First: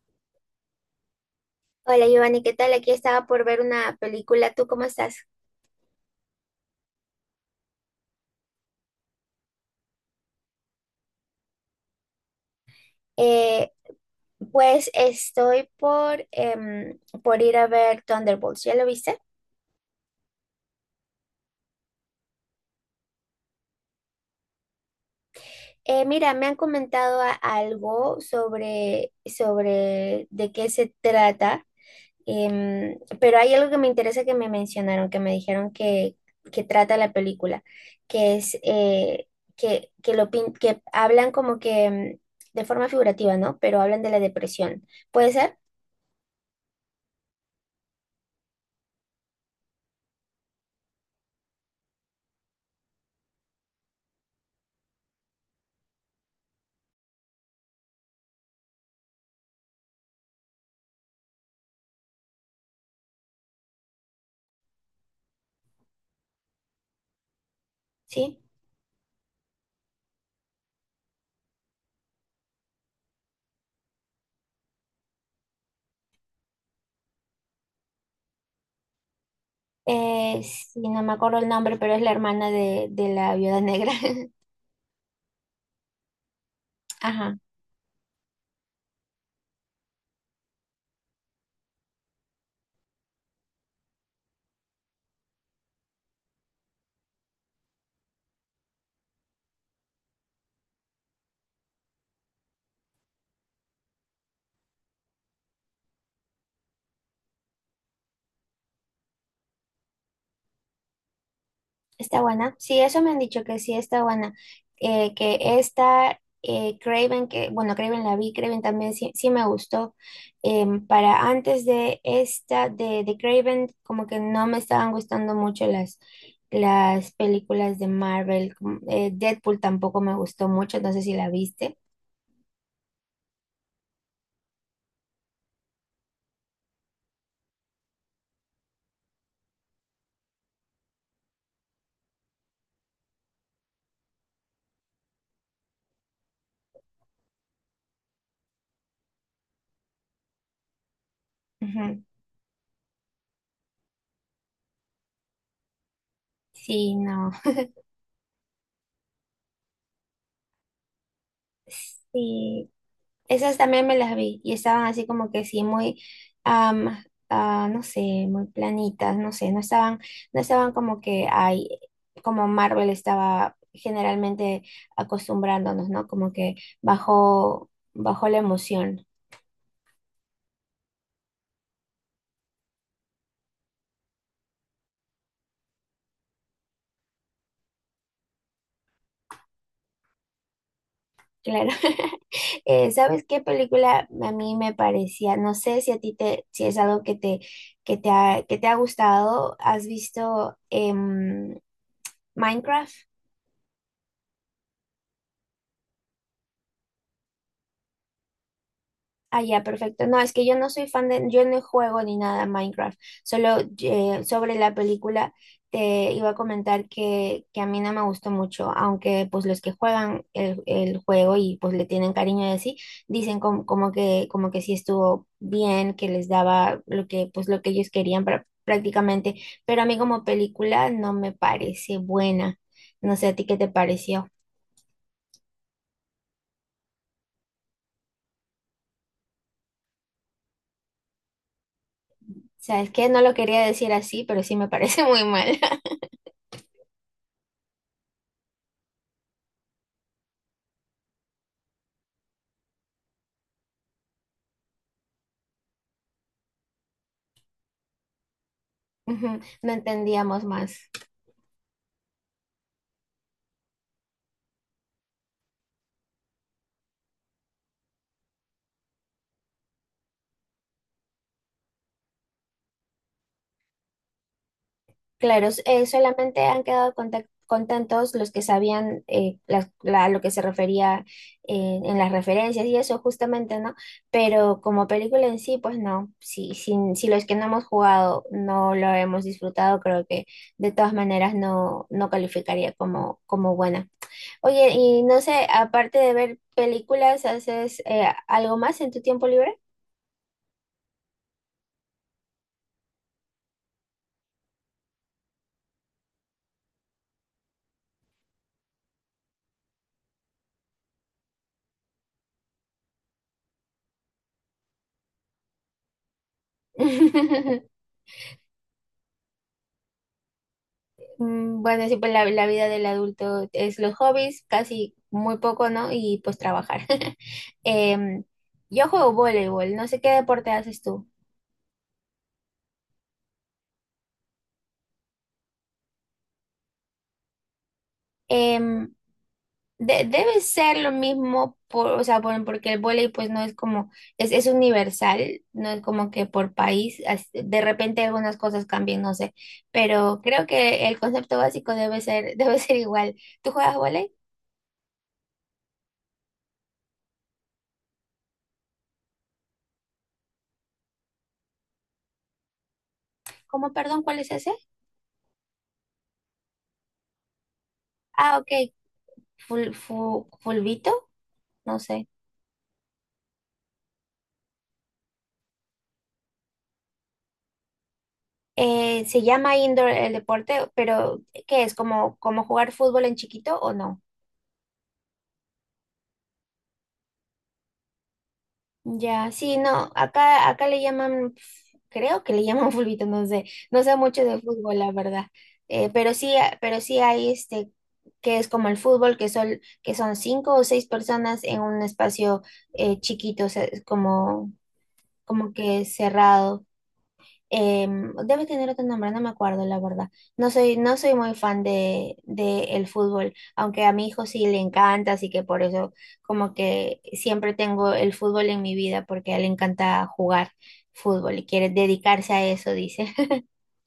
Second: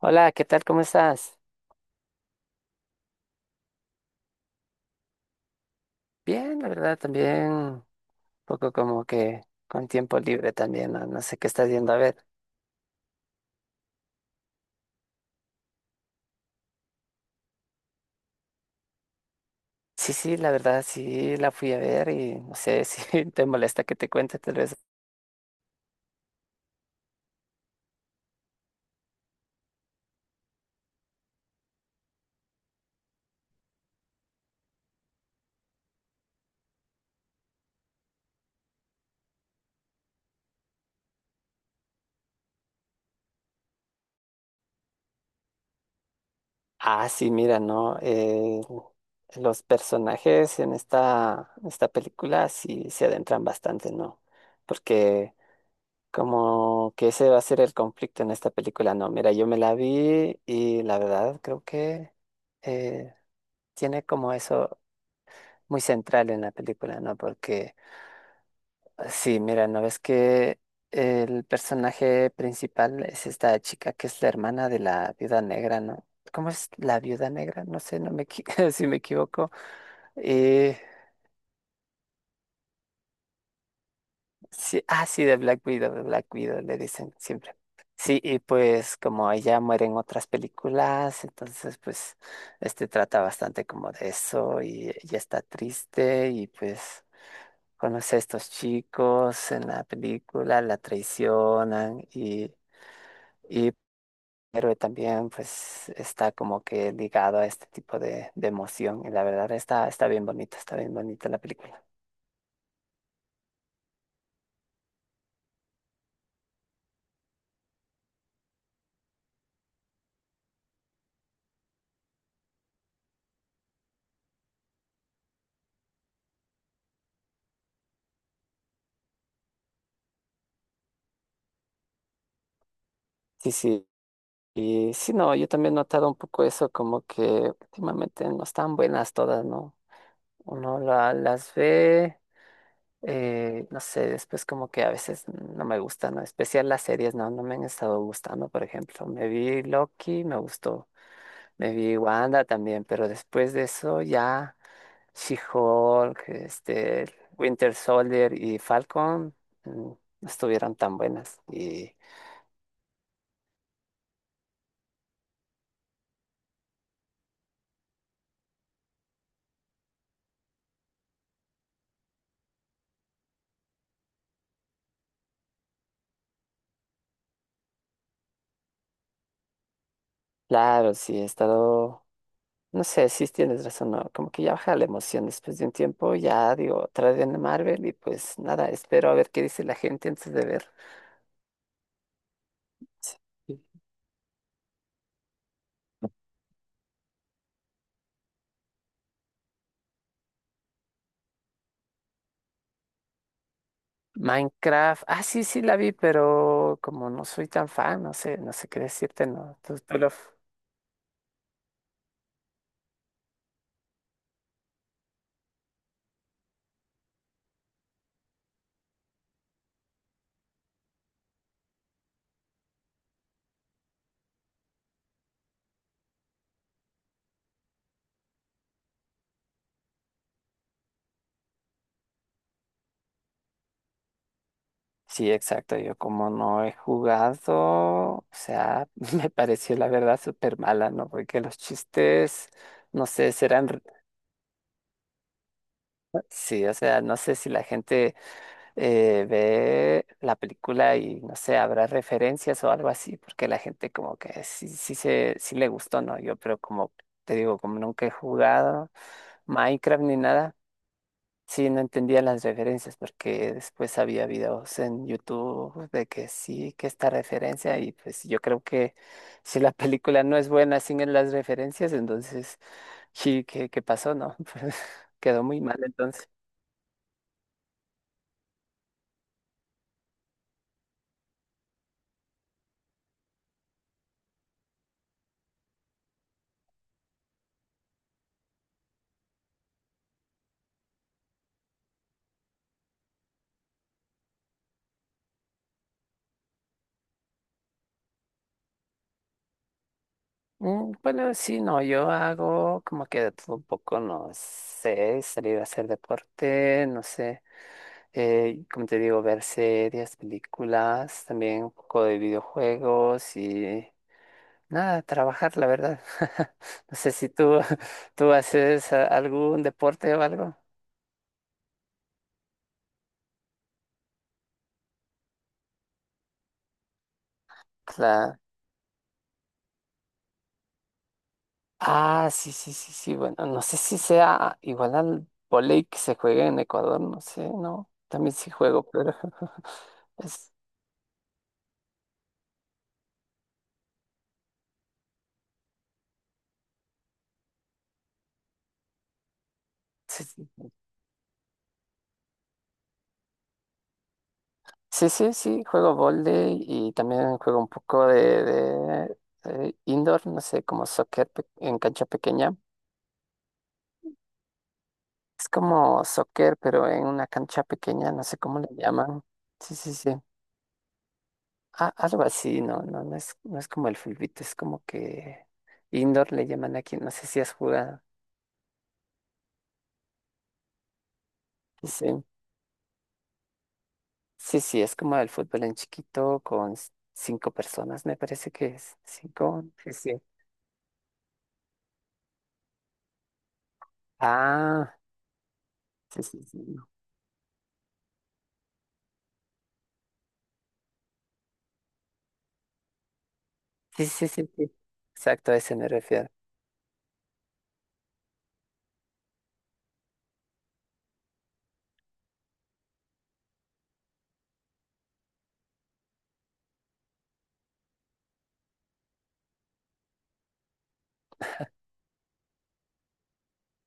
Hola, ¿qué tal? ¿Cómo estás? Hola Giovanni, ¿qué tal? Aquí estaba por ver una película. ¿Tú cómo estás? Bien, la verdad, también un poco como que con tiempo libre también, no, no sé qué estás yendo a ver. Eh, pues estoy por ir a ver Thunderbolts. ¿Ya lo viste? Sí, sí, la verdad, sí, la fui a ver y no sé si te molesta que te cuente tal vez. Mira, me han comentado algo sobre de qué se trata, pero hay algo que me interesa que me mencionaron, que me dijeron que trata la película, que es que hablan como que de forma figurativa, ¿no? Pero hablan de la depresión. ¿Puede ser? Ah, sí, mira, ¿no? Los personajes en esta película sí se adentran bastante, ¿no? Porque como que ese va a ser el conflicto en esta película, ¿no? Mira, yo me la vi y la verdad creo que... eh, tiene como eso, muy central en la película, ¿no? Porque Sí. sí, mira, ¿no ves que el personaje principal es esta chica que es la hermana de la viuda negra, ¿no? ¿Cómo es la viuda negra? No sé, si me equivoco. Eh, Sí, no me acuerdo el nombre, pero es la hermana de la viuda negra. sí, ah, sí, de Black Widow, le dicen Ajá, siempre. Sí, y pues como ella muere en otras películas, entonces pues este trata bastante como de eso y ella está triste y pues conoce a estos chicos en la película, la traicionan y el héroe también pues está como que ligado a este tipo de emoción y la verdad está, está bien bonita la película. está buena. Sí, eso me han dicho que sí está buena. Que esta Craven, que bueno, Craven la vi, Craven también sí, sí me gustó. Para antes de esta, de Craven, como que no me estaban gustando mucho las películas de Marvel. Deadpool tampoco me gustó mucho, no sé si la viste. Sí, sí. Y sí, no, yo también he notado un poco eso, como que últimamente no están buenas todas, ¿no? Uno las ve. No sé, después como que a veces no me gustan, ¿no? En especial las series, no, no me han estado gustando, por ejemplo. Me vi Loki, me gustó. Me vi Ujú. Wanda también, pero después de eso ya She-Hulk, Sí, este, no. Winter Soldier y Falcon, no estuvieron tan buenas. Y Sí, esas también me las vi y estaban así como que am, no sé, muy planitas, no sé, no no estaban como que hay, como Marvel estaba generalmente acostumbrándonos, ¿no? Como que bajó la emoción, claro, sí he estado, no sé, si tienes razón, ¿no? Como que ya baja la emoción después de un tiempo, ya digo, otra vez en Marvel y pues nada, espero a ver qué dice la gente antes de claro. ¿Sabes qué ver. película a mí me parecía? No sé si a ti si es algo que que te ha gustado. ¿Has visto Minecraft? Minecraft, ah, sí, sí la vi, pero como no soy tan fan, no sé, no sé qué decirte, Ah, no. ya, perfecto. No, es que yo no soy fan de, yo no juego ni nada a Minecraft. Solo sobre la película te iba a comentar que a mí no me gustó mucho, aunque pues los que juegan el juego y pues le tienen cariño de así, dicen como como que sí estuvo bien, que les daba lo que, pues lo que ellos querían prácticamente, pero a mí como película no me parece buena. No sé a ti qué te pareció. Sí, exacto, yo como no he jugado, o sea, me pareció la verdad súper mala, ¿no? Porque los chistes, Sabes no que no sé, lo quería decir así, pero sí me parece muy mal. sí, o sea, no sé si la gente ve la película y, no sé, habrá referencias o algo así, porque la gente como que sí, sí, se, sí le gustó, ¿no? Yo, pero como te digo, como nunca he jugado Ujú, no Minecraft ni entendíamos nada. más. Sí, no entendía las referencias porque después había videos en YouTube de que sí, que esta referencia y pues yo creo que si la película no es buena sin las referencias, entonces sí, qué pasó, no? Pues quedó Claro, muy mal entonces. solamente han quedado contentos los que sabían lo que se refería en las referencias y eso justamente, ¿no? Pero como película en sí, pues no. Si, si, si los que no hemos jugado no lo hemos disfrutado, creo que de todas maneras no calificaría como, como buena. Oye, y no sé, aparte de ver películas, ¿haces algo más en tu tiempo libre? Bueno, sí, no, yo hago como que de todo un poco, no sé, salir a hacer deporte, no sé, como te digo, ver series, películas, también un poco de videojuegos y... nada, trabajar, la verdad. No sé si tú, tú haces algún deporte o algo. Mm, bueno, sí, pues la vida del adulto es los hobbies, casi muy poco, ¿no? Y pues trabajar. Em, Claro. yo juego voleibol, no sé qué deporte haces tú. Ah, sí, sí, sí, sí. Bueno, no sé si sea igual al vóley que se juega en Ecuador, no sé, no. También sí juego, Em, pero debe es- ser lo mismo, o sea, porque el voleibol pues no es como, es universal, no es como que por país, de repente algunas cosas cambian, no sé, pero sí, creo sí, que el concepto básico debe debe ser igual. ¿Tú juegas voleibol? sí, sí, sí, juego vóley y también juego un poco de indoor, no sé, como soccer en cancha pequeña. ¿Cómo, perdón, cuál es ese? Es como soccer, pero en una cancha pequeña, no sé Ah, cómo le ok, llaman. Sí, sí, sí. Fulvito. No sé. Algo así, no, no, no es, no es como el fulbito, es como que indoor le llaman aquí, no sé si has jugado. Se llama indoor el deporte, pero ¿qué es? Sí, ¿Como, como jugar fútbol en chiquito o no? sí, sí, es como el fútbol en chiquito con cinco personas, me parece que es. Ya, sí, Cinco, no, sí, sí. Acá le llaman, creo que le llaman fulbito, no sé, no sé mucho de fútbol, la Ah, verdad. Pero sí, sí, sí, sí. pero No. sí hay este, que es como el fútbol, que son 5 o 6 personas en un espacio chiquito, o sea, es Sí, sí, sí, como, sí. como Exacto, a ese que me refiero. cerrado. Eh, debe tener otro nombre, no me acuerdo, la verdad. No soy muy fan de el fútbol, aunque a mi hijo sí le encanta, así que por eso como que siempre tengo el fútbol en mi vida, porque a él le encanta jugar fútbol y quiere dedicarse a eso, dice.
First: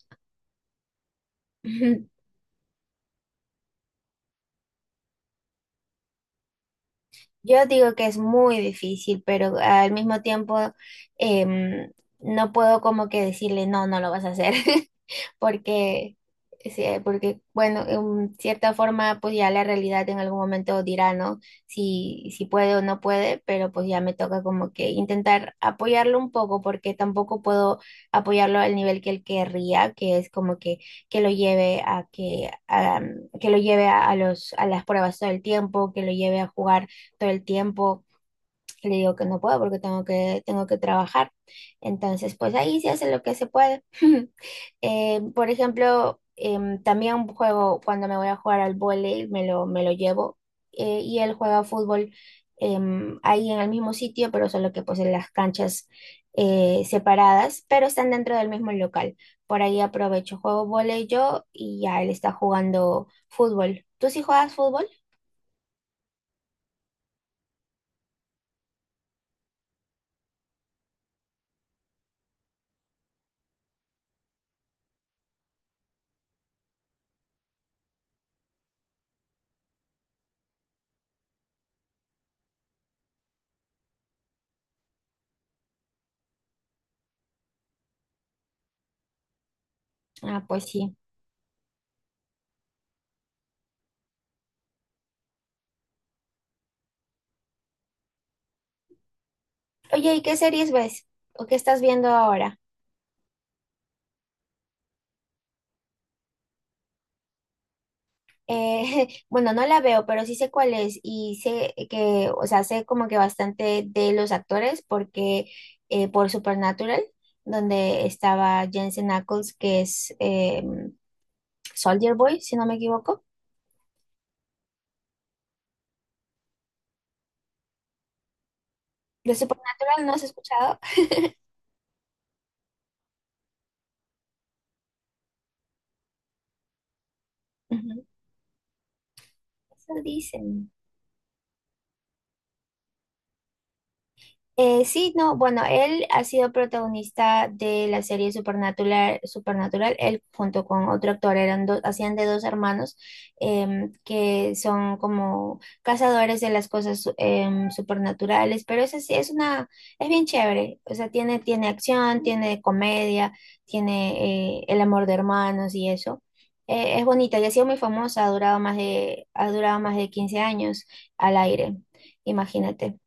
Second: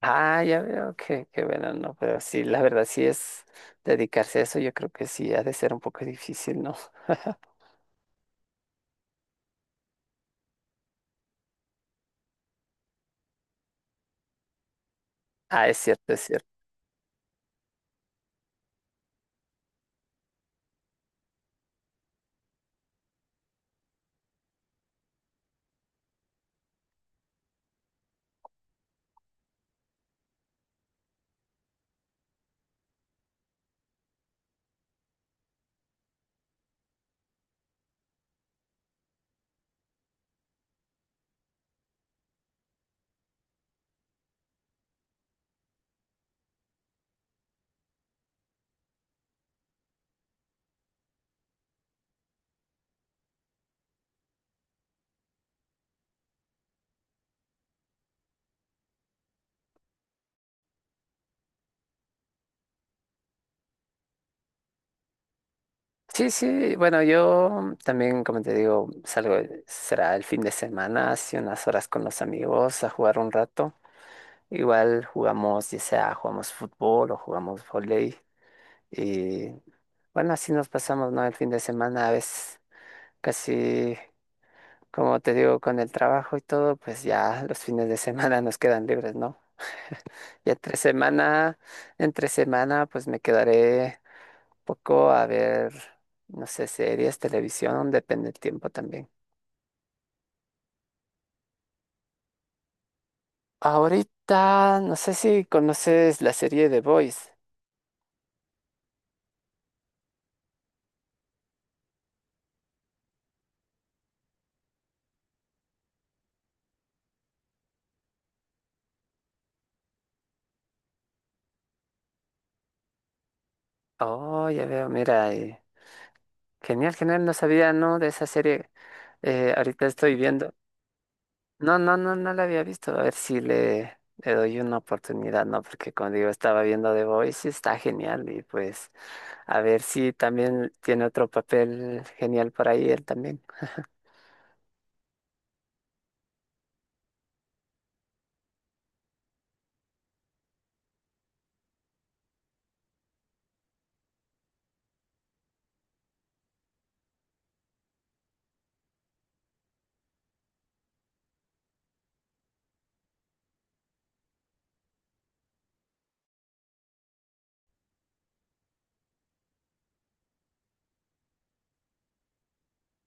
Ah, ya veo que bueno, no, pero sí, la verdad, sí es dedicarse a eso, yo creo que sí, ha de ser un poco difícil, ¿no? Yo digo que es muy difícil, pero al mismo tiempo em, no puedo como que decirle, no, no lo vas a hacer. Ah, es cierto, porque, es cierto. sí, porque bueno, en cierta forma, pues ya la realidad en algún momento dirá, ¿no? Si, si puede o no puede, pero pues ya me toca como que intentar apoyarlo un poco, porque tampoco puedo apoyarlo al nivel que él querría, que es como que lo lleve a, que lo lleve a a las pruebas todo el tiempo, que lo lleve a jugar todo el tiempo le digo que no puedo porque tengo tengo que trabajar. Entonces, pues ahí se hace lo que se puede. Por ejemplo, em, también juego cuando me voy a jugar al vóley, me lo llevo y él juega fútbol em, ahí en el mismo sitio, pero solo que pues en las canchas separadas, pero están dentro del mismo local. Por ahí aprovecho, juego vóley yo y ya él está jugando fútbol. ¿Tú sí juegas fútbol? Sí, sí, bueno, yo también, como te digo, salgo, será el fin de semana, hace unas horas con los amigos a jugar un rato. Igual jugamos, ya sea jugamos fútbol o jugamos vóley. Y bueno, así nos pasamos, ¿no? El fin de semana a veces casi, como te digo, con el trabajo y todo, pues ya los fines de semana nos quedan libres, ¿no? Ah, Y pues sí. Entre semana, pues me quedaré poco a ver, no sé, series, televisión, depende del tiempo también. Oye, ¿y qué series ves? ¿O qué estás viendo ahora? Ahorita, no sé si conoces la serie The Boys. Bueno, no la veo, pero sí sé cuál es y sé o sea, sé como que bastante de los actores porque por Supernatural, donde estaba Jensen Ackles, que es Soldier Boy, si no me equivoco. Oh, ya veo, mira, genial, genial, no sabía, ¿no? De esa serie. De Ahorita Supernatural no estoy has viendo. escuchado. No, no, no, no la había visto. A ver si le, le doy una oportunidad, ¿no? Porque como digo, estaba viendo The Voice y está Ujú. genial. Y pues, a ver Eso si dicen. también tiene otro papel genial por ahí él también. Sí, no, bueno, él ha sido protagonista de la serie Supernatural, Supernatural, él junto con otro actor, eran dos, hacían de dos hermanos que son como cazadores de las cosas supernaturales, pero es así, es una, es bien chévere, o sea, tiene acción, tiene comedia, tiene el amor de hermanos y eso. Es bonita y ha sido muy famosa, ha durado más ha durado más de 15 años al aire, imagínate.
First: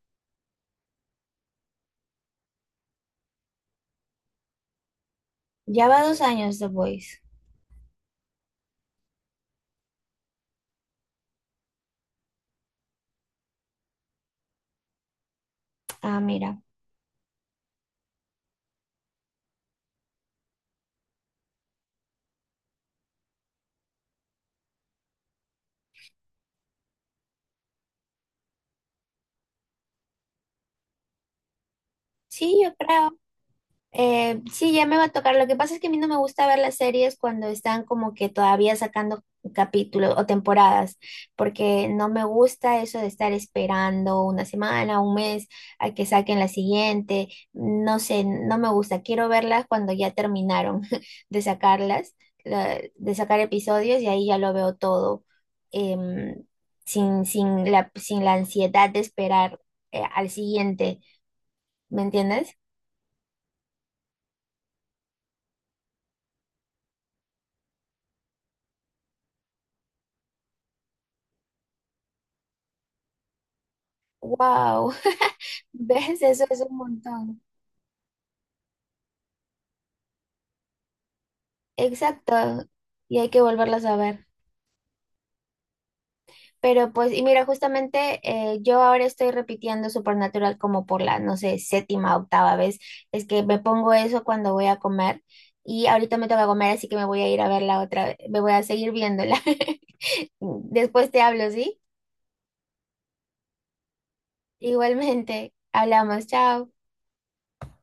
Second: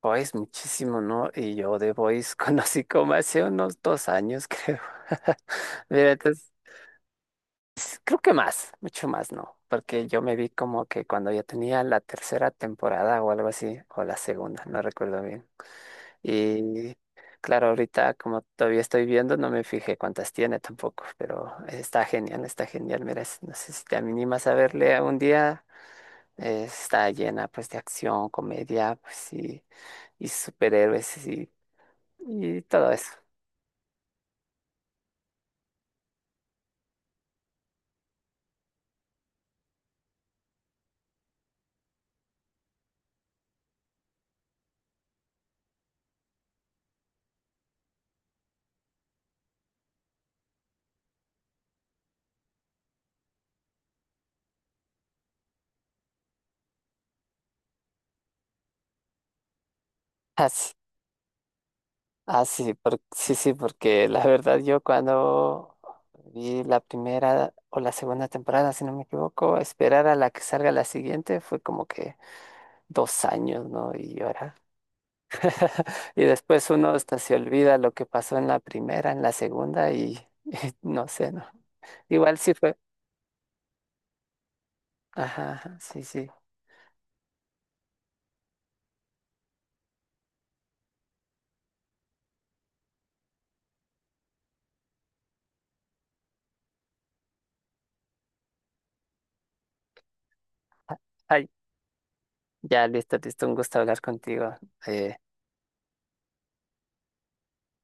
Boys muchísimo, ¿no? Y yo de Boys conocí como hace unos 2 años, creo. Ya va Mira, dos entonces, años The Voice. creo que más, mucho más, ¿no? Porque yo me vi como que cuando ya tenía la tercera temporada o algo así, o la segunda, no recuerdo bien. Ah, mira. Y claro, ahorita como todavía estoy viendo, no me fijé cuántas tiene tampoco, pero está genial, está genial. Mira, no sé si te animas a verle un día. Está llena pues de acción, comedia, pues sí y superhéroes Sí, y yo todo eso. creo. Sí, ya me va a tocar. Lo que pasa es que a mí no me gusta ver las series cuando están como que todavía sacando capítulos o temporadas, porque no me gusta eso de estar esperando una semana, un mes a que saquen la siguiente. No sé, no me gusta. Quiero verlas cuando ya terminaron de sacarlas, de sacar episodios y ahí ya lo veo todo, em, sin la ansiedad de esperar, al Así, siguiente. ¿Me entiendes? así, sí, sí, porque la verdad yo cuando vi la primera o la segunda temporada, si no me equivoco, esperar a la que salga la siguiente fue como que 2 años, ¿no? Y ahora. Wow. ¿Ves? Y Eso es después un uno hasta se montón. olvida lo que pasó en la primera, en la segunda y, no sé, ¿no? Exacto. Igual sí fue. Y hay que volverlas a ver. Ajá, ajá, sí, sí. Pero pues, y mira, justamente yo ahora estoy repitiendo Supernatural como por la, no sé, séptima, octava vez. Es que me pongo eso cuando voy a comer. Y ahorita me toca comer, así que me voy a ir a verla otra vez. Me voy a seguir viéndola. Después te Ay, hablo, ¿sí? ya, listo, listo, un gusto hablar contigo. Eh, Igualmente. Hablamos. Chao.